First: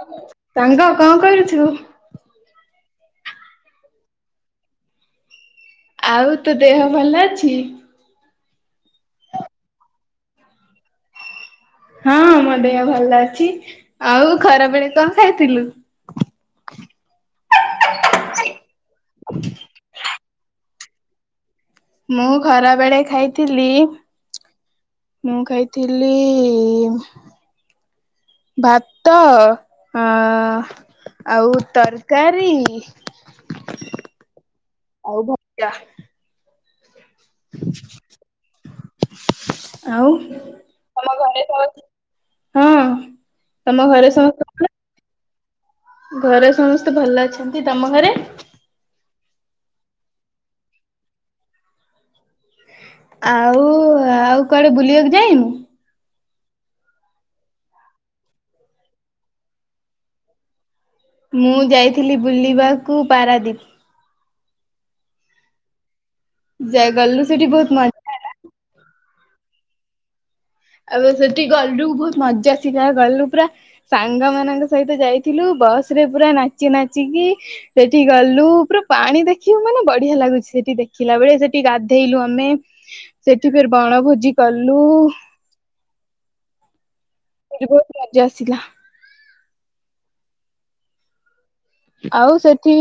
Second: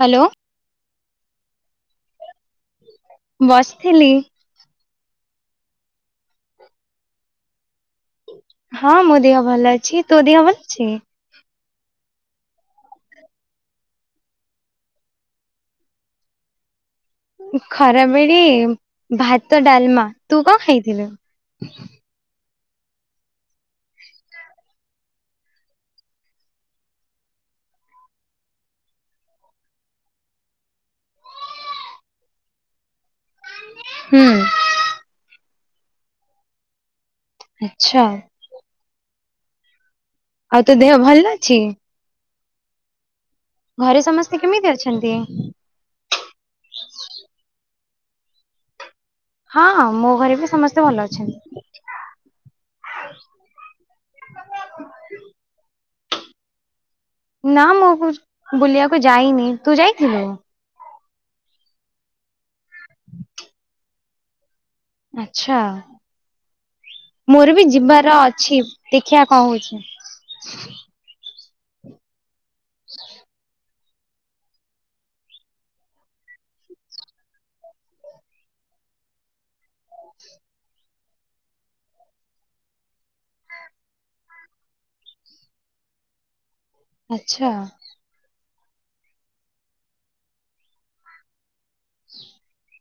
Hello ସାଙ୍ଗ କଣ କରୁଛୁ? ବସିଥିଲି। ଆଉ ତୋ ଦେହ ଭଲ ଅଛି? ହଁ ମୋ ଦେହ ଭଲ ଅଛି ତ ଦେହ ଭଲ ଅଛି? ହଁ ମୋ ଦେହ ଭଲ ଅଛି। ଆଉ ଖରା ବେଳେ କଣ ଖାଇଥିଲୁ? [inaudible] ଖରାବେଳେ ଭାତ ଡାଲମା ତୁ କଣ ଖାଇଥିଲୁ? ମୁଁ ଖରା ବେଳେ ଖାଇଥିଲି ମୁଁ ଖାଇଥିଲି ଭାତ ହଁ ଆଉ ତରକାରୀ। ହୁଁ। ଯା। ଆଚ୍ଛା। ଆଉ ଆଉ ତୋ ଦେହ ଭଲ ଘରେ ଅଛି? ସମସ୍ତେ? ହଁ। ତମ ଘରେ ସମସ୍ତେ ଭଲ। ଘରେ ସମସ୍ତେ ଭଲ ଅଛନ୍ତି। ତମ ଘରେ? ହଁ ମୋ ଘରେ ବି ସମସ୍ତେ ଭଲ ଅଛନ୍ତି। ଆଉ ଆଉ କୁଆଡେ ବୁଲିବାକୁ ଯାଇନୁ? ନା ମୁଁ ବୁଲିବାକୁ ଯାଇନି ତୁ ଯାଇଥିଲୁ? ମୁଁ ଯାଇଥିଲି ବୁଲିବାକୁ ପାରାଦୀପ। ଆଛା। ଯା ଗଲୁ ସେଠି ମୋର ବି ବହୁତ ମଜା ଯିବାର ହେଲା ଅଛି। ଦେଖିବା କଣ ହଉଛି। ଆମେ ସେଠି ଗଲୁ ବହୁତ ମଜା ଗଲୁ ପୁରା ସାଙ୍ଗ ମାନଙ୍କ ସହିତ ଯାଇଥିଲୁ। ବସ୍ ରେ ପୁରା ନାଚି ନାଚିକି ସେଠି ଗଲୁ ପୁରା ପାଣି ଦେଖିବୁ ମାନେ ବଢିଆ ଲାଗୁଛି। ସେଠି ଦେଖିଲା ବେଳେ ସେଠି ଗାଧେଇଲୁ। ଆମେ ସେଠି ଫେର ବଣଭୋଜି କଲୁ। [inaudible] ଆଚ୍ଛା ସେଠି ବହୁତ ମଜା ଆସିଲା। ଆଉ ସେଠି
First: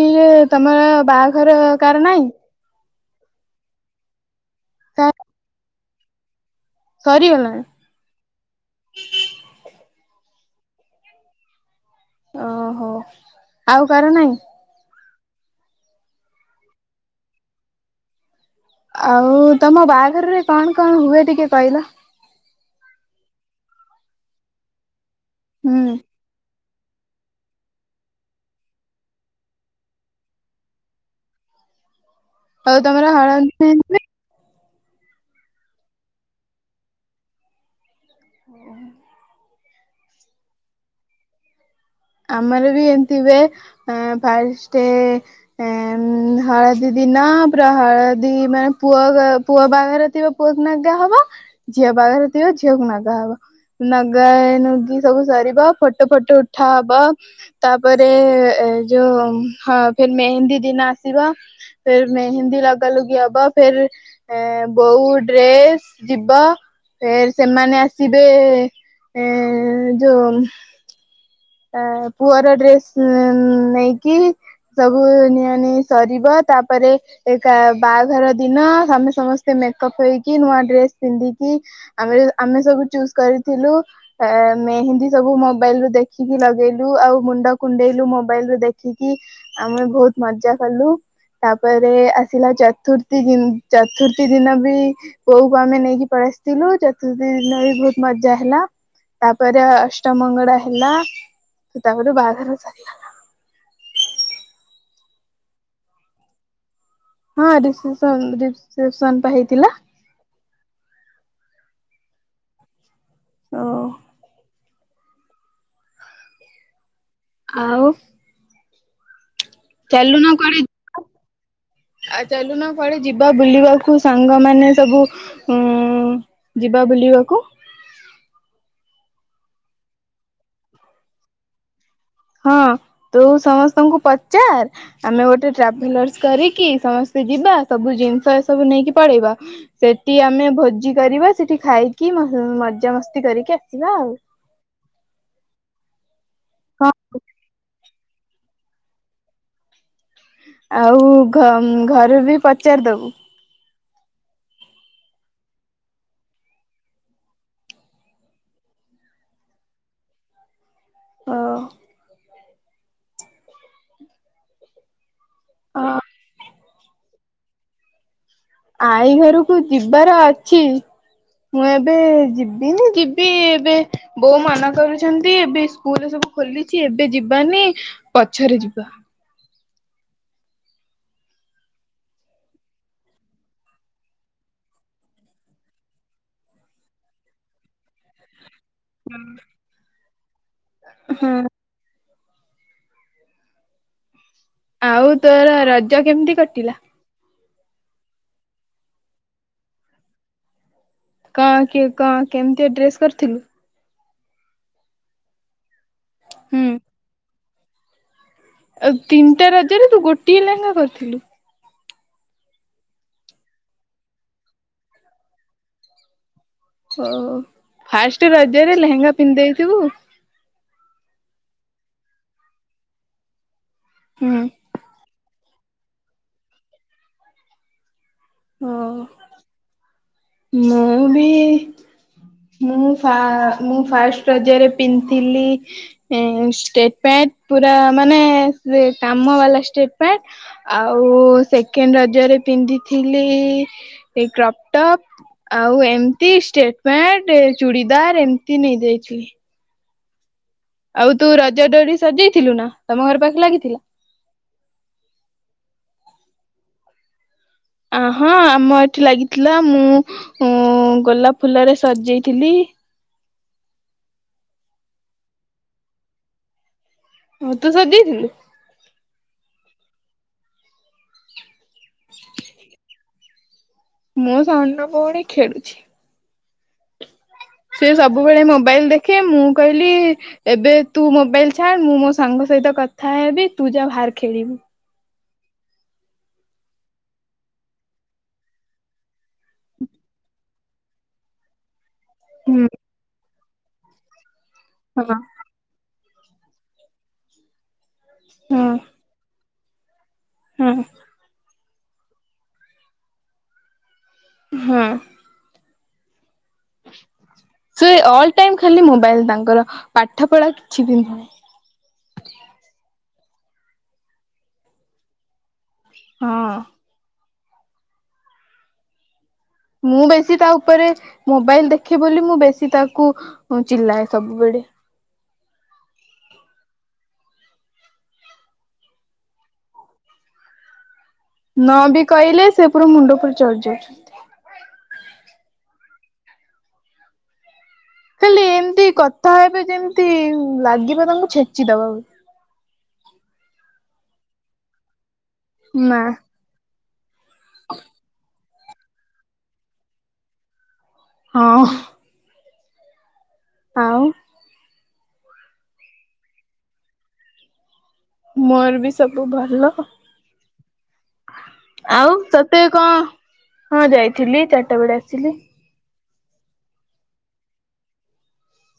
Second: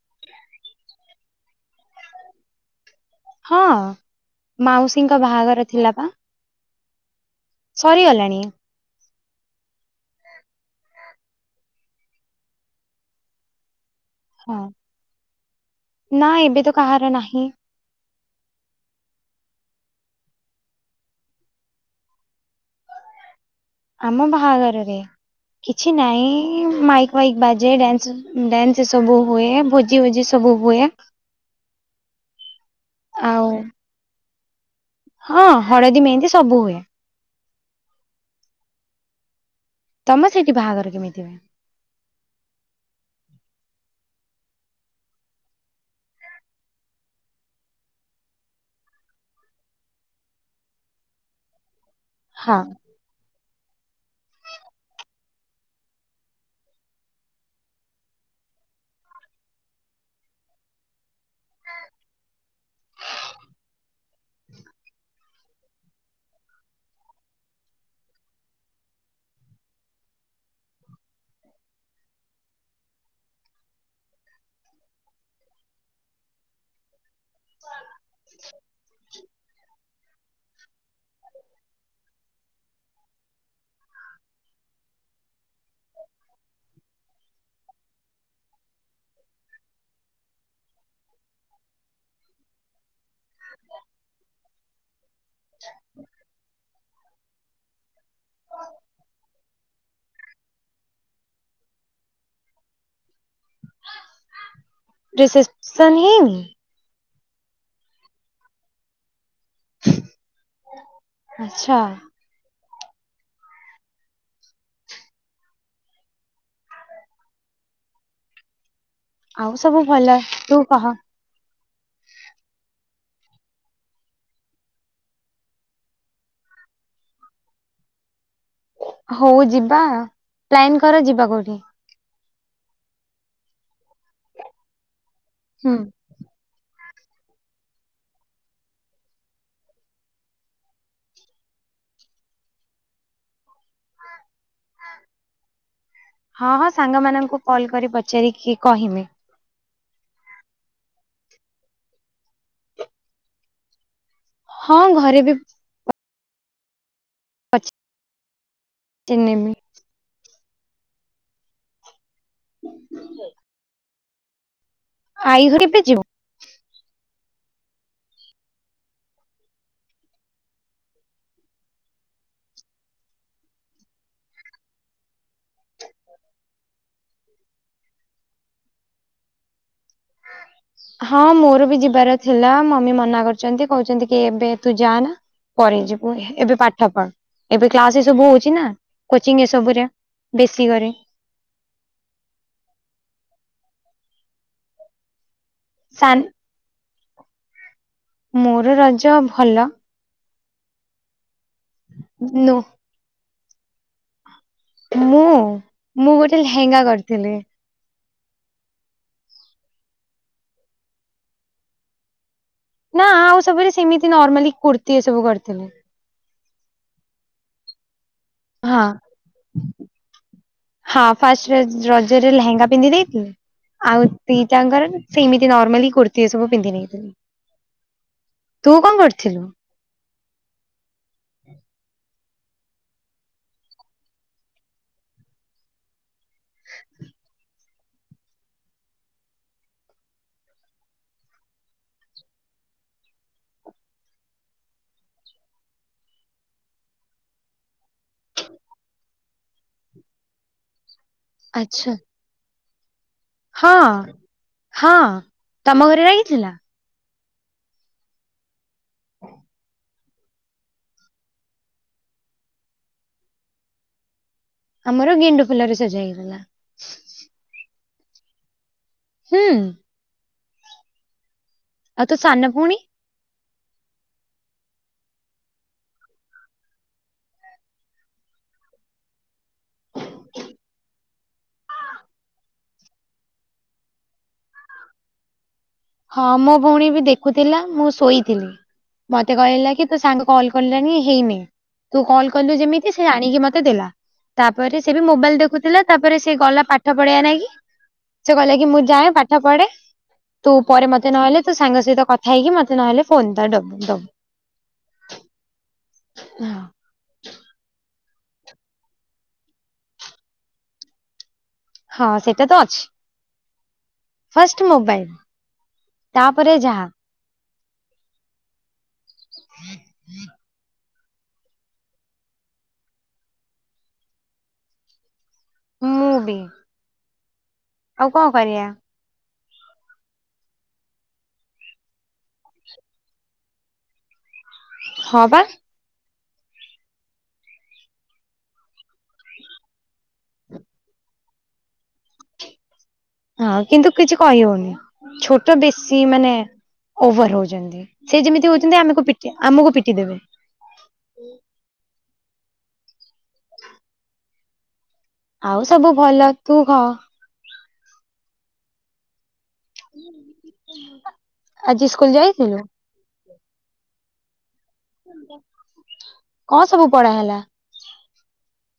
ତମର ବାହାଘର କାର ନାଇଁ? ହଁ କା ମାଉସୀଙ୍କ ବାହାଘର ଥିଲା ପା। ସରିଗଲାଣି ସରିଗଲାଣି। ଓହୋ ଆଉ କାର ନାହିଁ। ହଁ। ନା ଏବେ ତ କାହାର ନାହିଁ। ଆଉ ତମ ବାହାଘରରେ କଣ କଣ ହୁଏ ଟିକେ କହିଲ? ଆମ ବାହାଘରରେ କିଛି ହୁଁ ନାଇଁ ମାଇକ ଫାଇକ୍ ବାଜେ ଡ୍ୟାନସ ଡ୍ୟାନ୍ସ ସବୁ ହୁଏ ଭୋଜି ଭୋଜି ସବୁ ହୁଏ। ଆଉ ତମର ଆଉ ହଳଦୀ ମେହେନ୍ଦି ନାହିଁ? ହଁ ହଳଦୀ ମେହେନ୍ଦି ସବୁ ହୁଏ। ଓ ହୋ। ତମେ ସେଇଠି ବାହାଘର କେମିତି ହୁଏ? ଆମର ବି ଏମିତି ହୁଏ ଅଁ ଫାଷ୍ଟେ ଏଁ ହଳଦୀ ଦି କିନା ପୁରା ହଳଦି ମାନେ ପୁଅ ଗ ପୁଅ ବାଘରେ ଥିବା ପୁଅକୁ ନଗା ହବ ଝିଅ ବାହାଘରେ ଥିବ ହଁ ଝିଅକୁ ନାଗା ହବ ନାଗା ନୁଗି ସବୁ ସରିବା ଫଟୋ ଫଟୋ ଉଠି ଠା ହବ ତାପରେ ଏ ଯୋଉ ହଁ ଫେ ମେହେନ୍ଦୀ ଦିନ ଆସ ବ ଫେରେ ମେହିନ୍ଦୀ ଲଗା ଲୁଗି ହବ ଫେର ଅଁ ବୋଉ ଡ୍ରେସ ଯିବା ଫେରେ ସେମାନେ ଆସିବେ ଏଁ ଯୋ ଅଁ ପୁଅର ଡ୍ରେସ୍ ନେଇକି ସବୁ ନିଆ ନୁଇ ସରିବ ତାପରେ ଏକା ବାହାଘର ଦିନ ଆମେ ସମସ୍ତେ ମେକଅପ୍ ହେଇକି କି ନୂଆ ଡ୍ରେସ ପିନ୍ଧିକି ଆମେ ଆମେ ସବୁ ଚୁସ୍ କରିଥିଲୁ ଆ ମେହନ୍ଦୀ ସବୁ ମୋବାଇଲ ରୁ ଦେ ଦେଖିକି ଲଗେଇଲୁ ଆଉ ମୁଣ୍ଡ କୁଣ୍ଡେଇଲୁ ମୋବାଇଲ ରୁ ଦେଖିକି, ଆମେ ବହୁତ ମଜା କଲୁ। ତାପରେ ଆସିଲା ଚତୁର୍ଥୀ ଦି, ଚତୁର୍ଥୀ ଦିନ ବି ବୋଉକୁ ଆମେ ନେଇକି ପଳେଇ ଆସିଥିଲୁ। ଚତୁର୍ଥୀ ଦିନ ବି ବହୁତ ମଜା ହେଲା। ତାପରେ ଅଷ୍ଟମଙ୍ଗଳା ହେଲା। ତା ପରେ ବାହା ଘର ସରିଲା ରିସେପ୍ସନ ହେଇନି? ହଁ ରିସେପ୍ସନ ରେ, ରିସେପ୍ସନ ପା ହେଇଥିଲା। ଆଚ୍ଛା। ହଁ। ଆଉ। ଆଉ ସବୁ ଭଲ। ତୁ କହ। ହ ଆଉ ଚାଲୁନା କୁଆଡେ ଯିବା ବୁଲିବାକୁ। ସାଙ୍ଗମାନୋନ ସବୁ ଉ ଯିବା ବୁଲିବା ଯିବାକୁ। ହଉ ଯିବା ପ୍ଲାନ କର ଯିବା କୋଉଠି? ହଁ ତୁ ସମସ୍ତଙ୍କୁ ପଚାର ଆମେ ଗୋଟେ ହୁଁ ଟ୍ରାଭେଲର୍ସ କରିକି ସମସ୍ତ ସେ ଯିବା ସବୁ ଜିନିଷ ଏ ସବୁ ନେଇକି ପଳେଇବା। ସେଠି ଆମେ ଭୋଜି କରିବା ସେଠି ଖାଇକି ମଜାମସ୍ତି କରିକି ଆସିବା ଆଉ। ହଁ, ହଁ ସାଙ୍ଗ ମାନଙ୍କୁ କଲ କରି ପଚାରିକି କହମି। ଆଉ ଘ, ଘରେ ବି ପଚାରି ଦବୁ। ହଁ ଘରେ ବି ଟି, ନେବି। ହଉ। ଆଇ ଘରେ ବି ଅ ଯିବୁ? ଆଈ ଘରକୁ ଯିବାର ଅଛି। ମୁଁ ଏବେ ଯିବିନି, ଯିବି ଏବେ ବୋଉ ମନ କରୁଛନ୍ତି। ଏବେ ସ୍କୁଲ ସବୁ ଖୋଲିଛି, ଏବେ ଯିବାନି ପଛରେ ଯିବା। ହଁ ମୋର ବି ଯିବାର ଥିଲା। ମମି ମନା କରୁଛନ୍ତି କହୁଛନ୍ତି କି ଏବେ ତୁ ଯା ନା ପରେ ଯିବୁ। ଏବେ ପାଠ ପଢ, ଏବେ କ୍ଲାସ ସବୁ ହଉଛି ନା। କୋଚିଂ ଏ ସବୁରେ ବେଶୀ କରେ। ଆଉ ତୋର ରଜ ସାନ୍ କେମିତି କଟିଲା? ମୋର ରଜ ଭଲ। କଣ କି, କଣ ନୁ କେମିତିଆ, ଡ୍ରେସ କରିଥିଲୁ? ମୁଁ, ମୁଁ ଗୋଟେ ହୁଁ ଲେହେଙ୍ଗା କରିଥିଲି। ଆଉ ତିନିଟା ରାଜରେ ତୁ ଗୋଟିଏ ଲେହେଙ୍ଗା କରିଥିଲୁ? ନା ଆଉ ସବୁରେ ସେମିତି ନର୍ମାଲି କୁର୍ତ୍ତିୀ ଏ ସବୁ କରିଥିଲେ। ଓ ଫାଷ୍ଟ ରଜରେ ହଁ ଲେହେଙ୍ଗା ପିନ୍ଧିଦେଇଥିବୁ? ହଁ ଫାଷ୍ଟ ରଜ ରଜରେ ଲେହେଙ୍ଗା ପିନ୍ଧି ଦେଇଥିଲି ଆଉ ହୁଁ ଦିଟାଙ୍କର ସେମିତି ନାର୍ମାଲୀ କୁର୍ତ୍ତୀ ଏ ସବୁ ପିନ୍ଧି ନେଇଥିଲି। ଓ ତୁ କଣ, କରିଥିଲୁ? ମୁଁ ବି ମୁଁ ଫା, ମୁଁ ଫାଷ୍ଟ ରଜରେ ପିନ୍ଧଥିଲି। ହ ଷ୍ଟେଟ ପ୍ୟା [unintelligible] ପୁରା ମାନେ କାମ ବାଲା ଷ୍ଟେପ ପ୍ୟାଡ। ଆଉ ସେକେଣ୍ଡ ରଜରେ ପିନ୍ଧି ପିଧିଥିଲି କ୍ରପ୍ଟପ୍। ଆଉ ଏମିତି ଷ୍ଟେଟମେଣ୍ଟ ଚୁଡିଦାର ଏମତି ନେଇଯାଇଥିଲି। ଆଉ ତୁ ରଜ ଆଚ୍ଛା ଡୋରି ସଜେଇଥିଲୁ ନା? ତମ ଘର ପାଖେ ହଁ, ଲାଗିଥିଲା? ହଁ ତମ ଘରେ ଲାଗିଥିଲା? ଅ ହଁ ଆମ ଏଠି ଲାଗିଥିଲା। ମୁଁ, ଉଁ ଗୋଲାପ ଫୁଲରେ ସଜେଇଥିଲି? ଆମର ଗେଣ୍ଡୁ ଫୁଲରେ ସଜା ହେଇଗଲା [unintelligible] ହଁ ତୁ ସଜେଇଥିଲୁ ହୁଁ ଆଉ ତୁ ସାନଭଉଣୀ ମୁଁ ସାନ [unintelligible] ପୋଉଣୀ ଖେଳୁଛି ସେ ସବୁବେଳେ ମୋବାଇଲ ଦେଖେ ମୁଁ କହିଲି ଏବେ ତୁ ମୋବାଇଲ ଛାଡ ମୁଁ ମୋ ସାଙ୍ଗ ସହିତ କଥା ହେବି ତୁ ଯା ବାହାର ଖେଳିବୁ ହଁ ମୋ ଭଉଣୀ ବି ଦେଖୁଥିଲା ମୁଁ ଶୋଇଥିଲି ମତେ କହିଲା କି ତୁ ସାଙ୍ଗ କଲ କିଲଣି ହେଇନି ତୁ କଲ କଲୁ ହୁଁ ଯେମିତି ସେ ଆଣିକି ମତେ ଦେଲା ତାପରେ ସେ ବି ହଁ। ମୋବାଇଲ ଦେଖୁଥିଲା ତାପରେ ସେ ଗଲା ପାଠ ପଢଆ ନାଇଁ କିି ସେ କହିଲା ହଁ କି ମୁଁ ଯାଏଁ ପାଠ ପଢେ ତୁ ହଁ ପରେ ମତେ ନହେଲେ ତୁ ସାଙ୍ଗ ସହିତ କଥା ହେଇକି ମତେ ନହେଲେ ଫୋନ ଡ଼ା ଦବୁ ଦବୁ ହଁ ସେ ଅଲ ଟାଇମ ଖାଲି ମୋବାଇଲ ତାଙ୍କର ପାଠ ପଢା କିଛି ବି ନୁହଁ ହଁ ସେଟ ତ ଅଛି ଫାଷ୍ଟ ମୋବାଇଲ ହଁ ତାପରେ ଯାହା ମୁଁ ବେଶୀ ତା ଉପରେ ମୋବାଇଲ ଦେଖେ ବୋଲି ମୁଁ ବେଶୀ ତାକୁ ଚିଲାଏ ସବୁବେଳେ ମୂବି ଆଉ କଣ କରିବା ନ ବି କହିଲେ ସେ ପୁର ମୁଣ୍ଡପୁର ଚଢି ଯାଉଛନ୍ତି ହଁ ବା ଖାଲି ଏମତି କଥା ହେବେ ଯେମିତି ଲାଗିବ ତାଙ୍କୁ ଛେଚିଦବା [unintelligible] ହଁ କିନ୍ତୁ କିଛି କହି ହଉନି ଛୋଟ ବେଶୀ ନା ମାନେ ଓଭର ହଉଛନ୍ତି ସେ ଯେମିତି ହଉଛନ୍ତି ଆମକୁ ପିଟି ଆମକୁ ପିଟି ଦେବେ ହଁ ଅ ଆଉ ଆଉ ସବୁ ଭଲ ତୁ କଅ ମୋର ବି ସବୁ ଭଲ ହଲ ଆଜି ସ୍କୁଲ ଆଉ ଯାଇଥିଲୁ ତତେ କଣ ହଁ ଯାଇଥିଲି ଚାରିଟା ବେଳେ ଆସିଲି କଣ ସବୁ ପଢା ହେଲା?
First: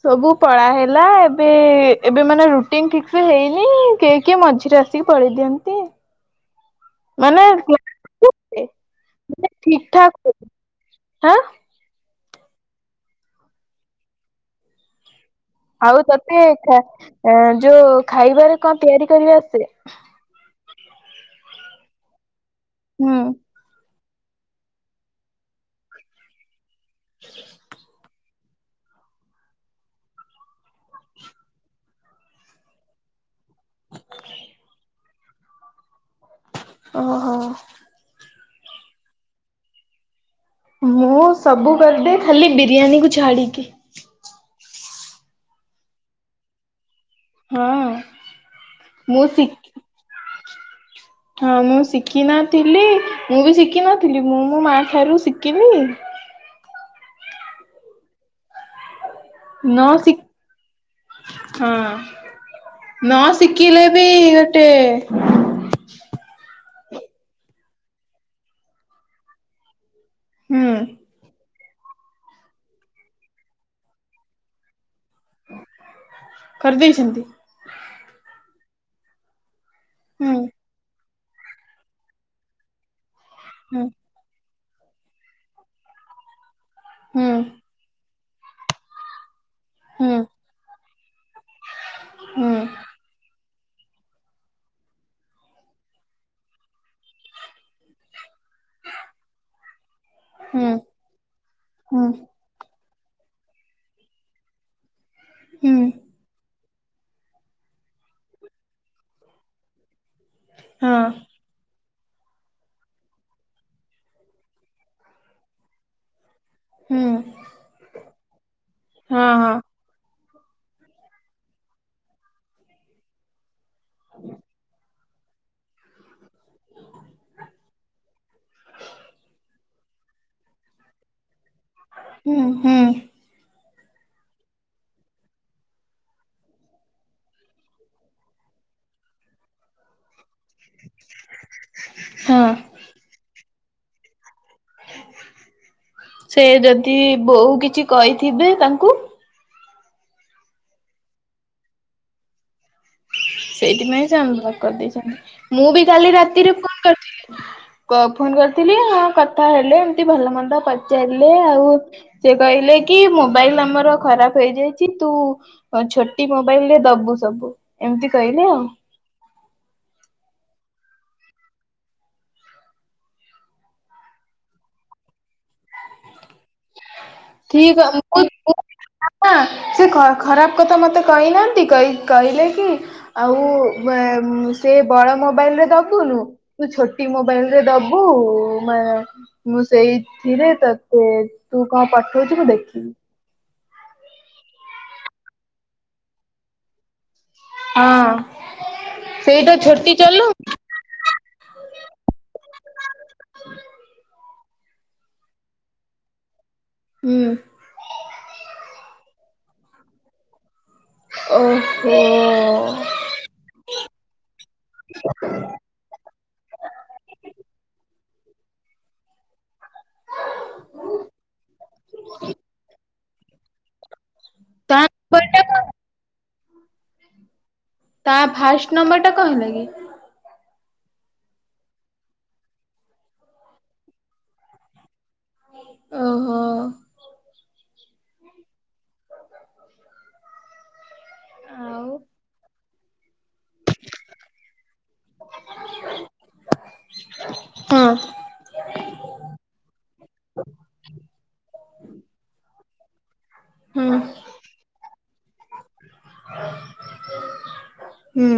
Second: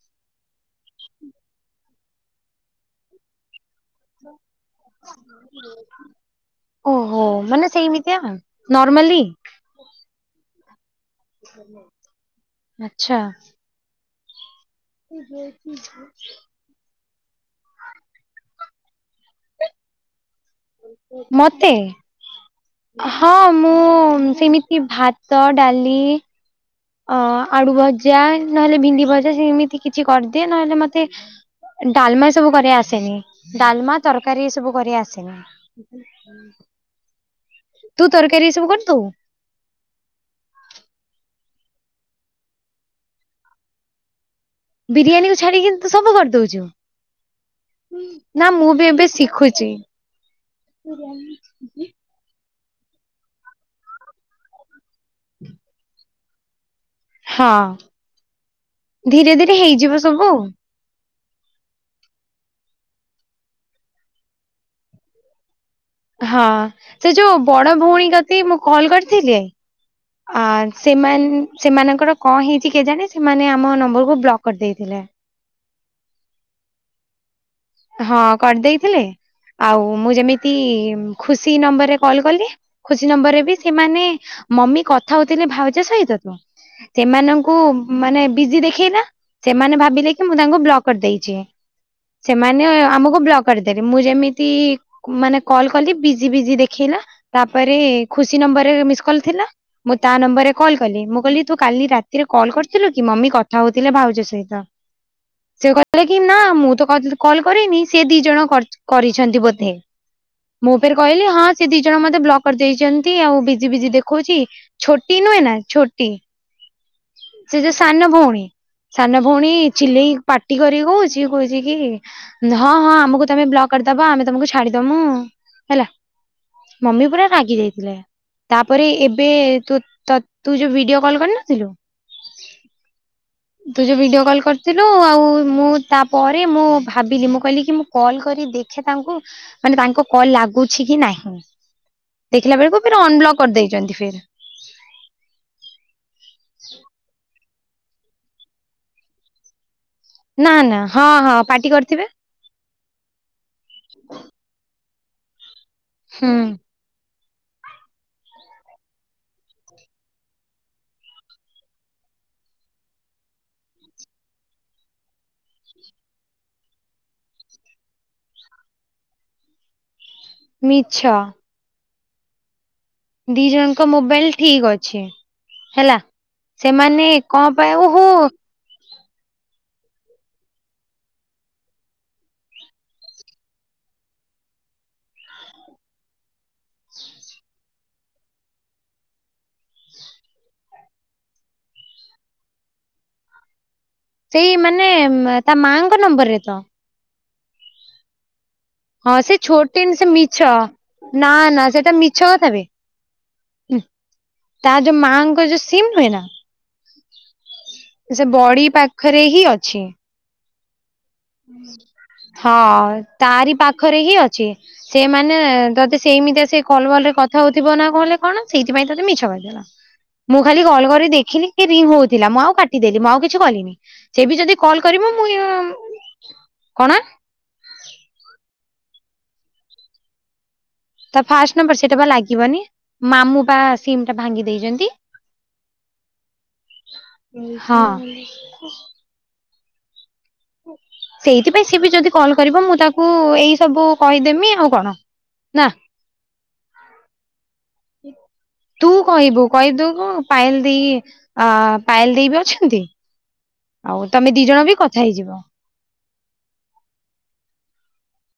ସବୁ ପଳାହଲା ଏବେ ଏବେ ମାନେ ରୁଟିନ ଠିକସ ହେଇନି କି କିଏ ମଝିରେ ସେଥିରେ ଆସିକି ପଳେଇ ଦିଅନ୍ତି ଓହୋ ମାନେ ସେମିତିଆ ନର୍ମାଲି ଠିକ ଠାକ ହଁ ଆଚ୍ଛା ଆଉ ତତେ ଯୋଉ ଖାଇବାରେ କଣ ତିଆରି କରିବା ଆସେ ମୋତେ ହୁଁ। ହଁ ମୁଁ ସେମିତି ଭାତ ଡାଲି ଅ ଆଳୁ ଭଜା ନହେଲେ ଭେଣ୍ଡି ଭଜା ସେମିତି କିଛି କରିଦିଏ ନହେଲେ ମତେ ଡାଲମା ସବୁ କରି ଆସେନି ଡାଲମା ତରକାରୀ ସବୁ କରି ଆସେନି ଓହୋ ତୁ ତରକାରୀ ସବୁ କରଦୁ ମୁଁ ସବୁ କରିଦେ ଖାଲି ବିରିୟାନୀ କୁ ଛାଡିକି ବିରିୟାନୀ କୁ ଛାଡିକି ତୁ ସବୁ କରିଦଉଛୁ ହଁ ନା ମୁଁ ବି ଏବେ ମୁଁ ଶିଖି ଶିଖୁଛି ହଁ ମୁଁ ଶିଖି ନା ଥିଲି ମୁଁ ବି ଶିଖିନଥିଲି ମୁଁ ମୋ ମାଆ ଠାରୁ ଶିଖିଲି ହଁ ଧୀରେ ଧୀରେ ନ ହେଇଯିବ ଶିଖ ସବୁ ହଁ ନ ଶିଖିଲେ ବି ଗୋଟେ ହଁ ସେ ଯୋଉ ବଡ ଭଉଣୀ କତି ମୁଁ କଲ କରିଥିଲି ଅ ହୁଁ ସେମାନେ ସେମାନଙ୍କର କଣ ହେଇଚି କେଜାଣି ସେମାନେ ଆମ ନମ୍ବର କୁ ବ୍ଲକ କରିଦେଇଥିଲେ। କରିଦେଇଛନ୍ତି? ହଁ କରିଦେଇଥିଲେ ଆଉ ମୁଁ ହୁଁ ଯେମିତି ଖୁସି ନମ୍ବର ରେ କଲ କଲି ଖୁସି ନମ୍ବର ରେ ବି ହୁଁ ସେମାନେ ମମି କଥା ହଉଥିଲେ ଭାଉଜ ସହିତ ତ ହୁଁ ସେମାନଙ୍କୁ ମାନେ ବିଜି ଦେଖେଇଲା ସେମାନେ ଭାବିଲେ ହୁଁ କି ମୁଁ ତାଙ୍କୁ ବ୍ଲକ କରିଦେଇଛି। ହୁଁ। ସେମାନେ ଆମକୁ ବ୍ଲକ କରିଦେଲେ ମୁଁ ଯେମିତି ମାନେ କଲ କଲି ବିଜି ବିଜି ଦେଖେଇଲା ତାପରେ ଖୁସି ନ ନମ୍ବର ରେ ମିସ୍କଲ ଥିଲା ମୁଁ ତା ନମ୍ବର ରେ ହୁଁ କଲ୍ କଲି ମୁଁ କହିଲି ତୁ କାଲି ହୁଁ ରାତିରେ କଲ୍ କରି ଥିଲୁ କି ମମି କଥା ହଉଥିଲେ ଭାଉଜ ସହିତ ସେ ହୁଁ କହିଲେ କି ନା ମୁଁ ତ କରିନଥିଲି କଲ କରିନି ସେ ଦି ଜଣ କରି କରିଛନ୍ତି ବୋଧେ ମୁଁ ଫେରେ କହିଲି ହଁ ସେ ଦି ଜଣ ଜଣ ମତେ ବ୍ଲକ ଦେଇଛନ୍ତି ଆଉ ବିଜି ବିଜି ଦେଖଉଛି ଛୋଟି ନୁହେଁ ନା ଛୋଟି। ହୁଁ ହଁ ସେ ଯୋଉ ସାନ ଭଉଣୀ ସାନ ଭଉଣୀ ହଁ। ଚିଲେଇ ପାଟି କରି କହୁଛି କହୁଚି କି ହଁ ହଁ ଆମକୁ ତମେ ବ୍ଲକ କରିଦବା ଆମେ ତମକୁ ଛାଡିଦମୁ ହେଲା ମମି ପୁରା ରାଗି ଯାଇଥିଲେ। ତାପରେ ଏବେ ତୁ ତ ଯୋଉ ଭିଡିଓ କଲ କରିନଥିଲୁ। ଉଁ ହୁଁ। ତୁ ଯୋଉ ଭିଡିଓ କଲ୍ କରିଥିଲୁ ଆଉ ମୁଁ ତାପରେ ମୁଁ ଭାବିଲି ମୁଁ କହିଲି କି ମୁଁ କଲ୍ କରି ଦେଖେ ତାଙ୍କୁ ମାନେ ତାଙ୍କ କଲ ଲାଗୁଛି କି ନାହିଁ ହଁ। ଦେଖିଲା ବେଳକୁ ଫିର୍ ଅନବ୍ଲକ କରିଦେଇଛନ୍ତି ଫିର୍। ସେ ଯଦି ବୋଉ କିଛି କହିଥିବେ ତାଙ୍କୁ? ନା ନା ହଁ ହଁ ପାଟି କରିଥିବେ? ସେଇଥିପାଇଁ ସେ ଅନ୍ ବ୍ଲକ କରିଦେଇଛନ୍ତି ମୁଁ ବି କାଲି ହୁଁ ରାତିରେ ଫୋନ କରିଥିଲି। ଫୋନ କରିଥିଲି ହଁ କଥା ହେଲେ ଏମତି ଭଲ ମନ୍ଦ ପଚାରିଲେ ଆଉ ସେ କହିଲେ କି ମୋବାଇଲ ଆମର ଖରାପ ହେଇଯାଇଛି ତୁ ଛୋଟି ମୋବାଇଲରେ ଦବୁ ସବୁ ଏମତି କହିଲେ ଆଉ। ମିଛ। ଦି ଜଣଙ୍କ ମୋବାଇଲ ଠିକ୍ ଅଛି ହେଲା ସେମାନେ କଣ ପାଇଁ ଓହୋ [unintelligible] ଅପା ସେ ଖ ସେ ଖରାପ କଥା ମତେ କହିନାହାନ୍ତି କ‌ଇ-କହିଲେ କି ଆଉ ସେ ବଡ ମୋବାଇଲରେ ଦୋବୁନୁ ତୁ ଛୋଟି ମୋବାଇଲ ରେ ଦୋ ବୁ ମାନେ ମୁଁ ସେଇଥିରେ ତତେ ତୁ କଣ ପ ଠୋଉଚି ମୁଁ ଦେଖିବି। ସେଇ ମାନେ ତା ମାଙ୍କ ନମ୍ବରରେ ତ? ହଁ। ହଁ ସେ ସେଇଟା ଛୋଟି ଛୋଟନ୍ ସେ ଚଲୁ ମିଛ ନା ନା ସେଟା ମିଛ କଥା ବି। [unintelligible] ତା ଯୋଉ ମାଆଙ୍କର ଯୋଉ ସିମ୍ ନୁହେଁ ନା ହୁଁ। ସେ ବଡି ପାଖରେ ହିଁ ଅଛି। ଓହୋ ହଁ ତାରି ପାଖରେ ହିଁ ଅଛି। ସେମାନେ ତତେ ସେ ମିତିଆ ସେ କଲ୍ ଫଲ୍ କଥା ହୋଉଥିବ ନାଁ କଣ [unintelligible] ସେଇଥିପାଇଁ ତତେ ମିଛ କହି ଦେଲା। ମୁଁ ଖାଲି କଲ୍ କରି ଦେଖିଲି କି ରିଙ୍ଗ ହୋଉଥିଲା। ମୁଁ ଆଉ କାଟିଦେଲି ମୁଁ ଆଉ କିଛି କଲିନି। ସେ ବି ଯଦି ତା କଲ୍ କରିବ ମୁଁଇ ନମ୍ବରଟା କଣ? ତା ଫାଷ୍ଟ ନମ୍ବରଟା କହିନ କି? ତା ଫାଷ୍ଟ ନମ୍ବର ସେଟା ବା ଲାଗିବନି ମାମୁଁ ପା ସିମ୍ ଟା ଭାଙ୍ଗି ଦେଇଚନ୍ତି। ଓହୋ। ଏ ହଁ। ସେଇଥି ପାଇଁ ସି ବି ଆଉ ଯଦି କଲ୍ କରିବ। ମୁଁ ତାକୁ ଏଇ ସବୁ କହିଦେମି ଆଉ କଣ ନା ହଁ ତୁ କହିବୁ କହି ଦୋଉନୁ ପାଏଲ ଦି ଅ ପାଏଲ ଦେଇ ବି ଅଛନ୍ତି? ହୁଁ ଆଉ ତମେ ଦି ଜଣ ବି କଥା ହେଇଯିବ। ହୁଁ।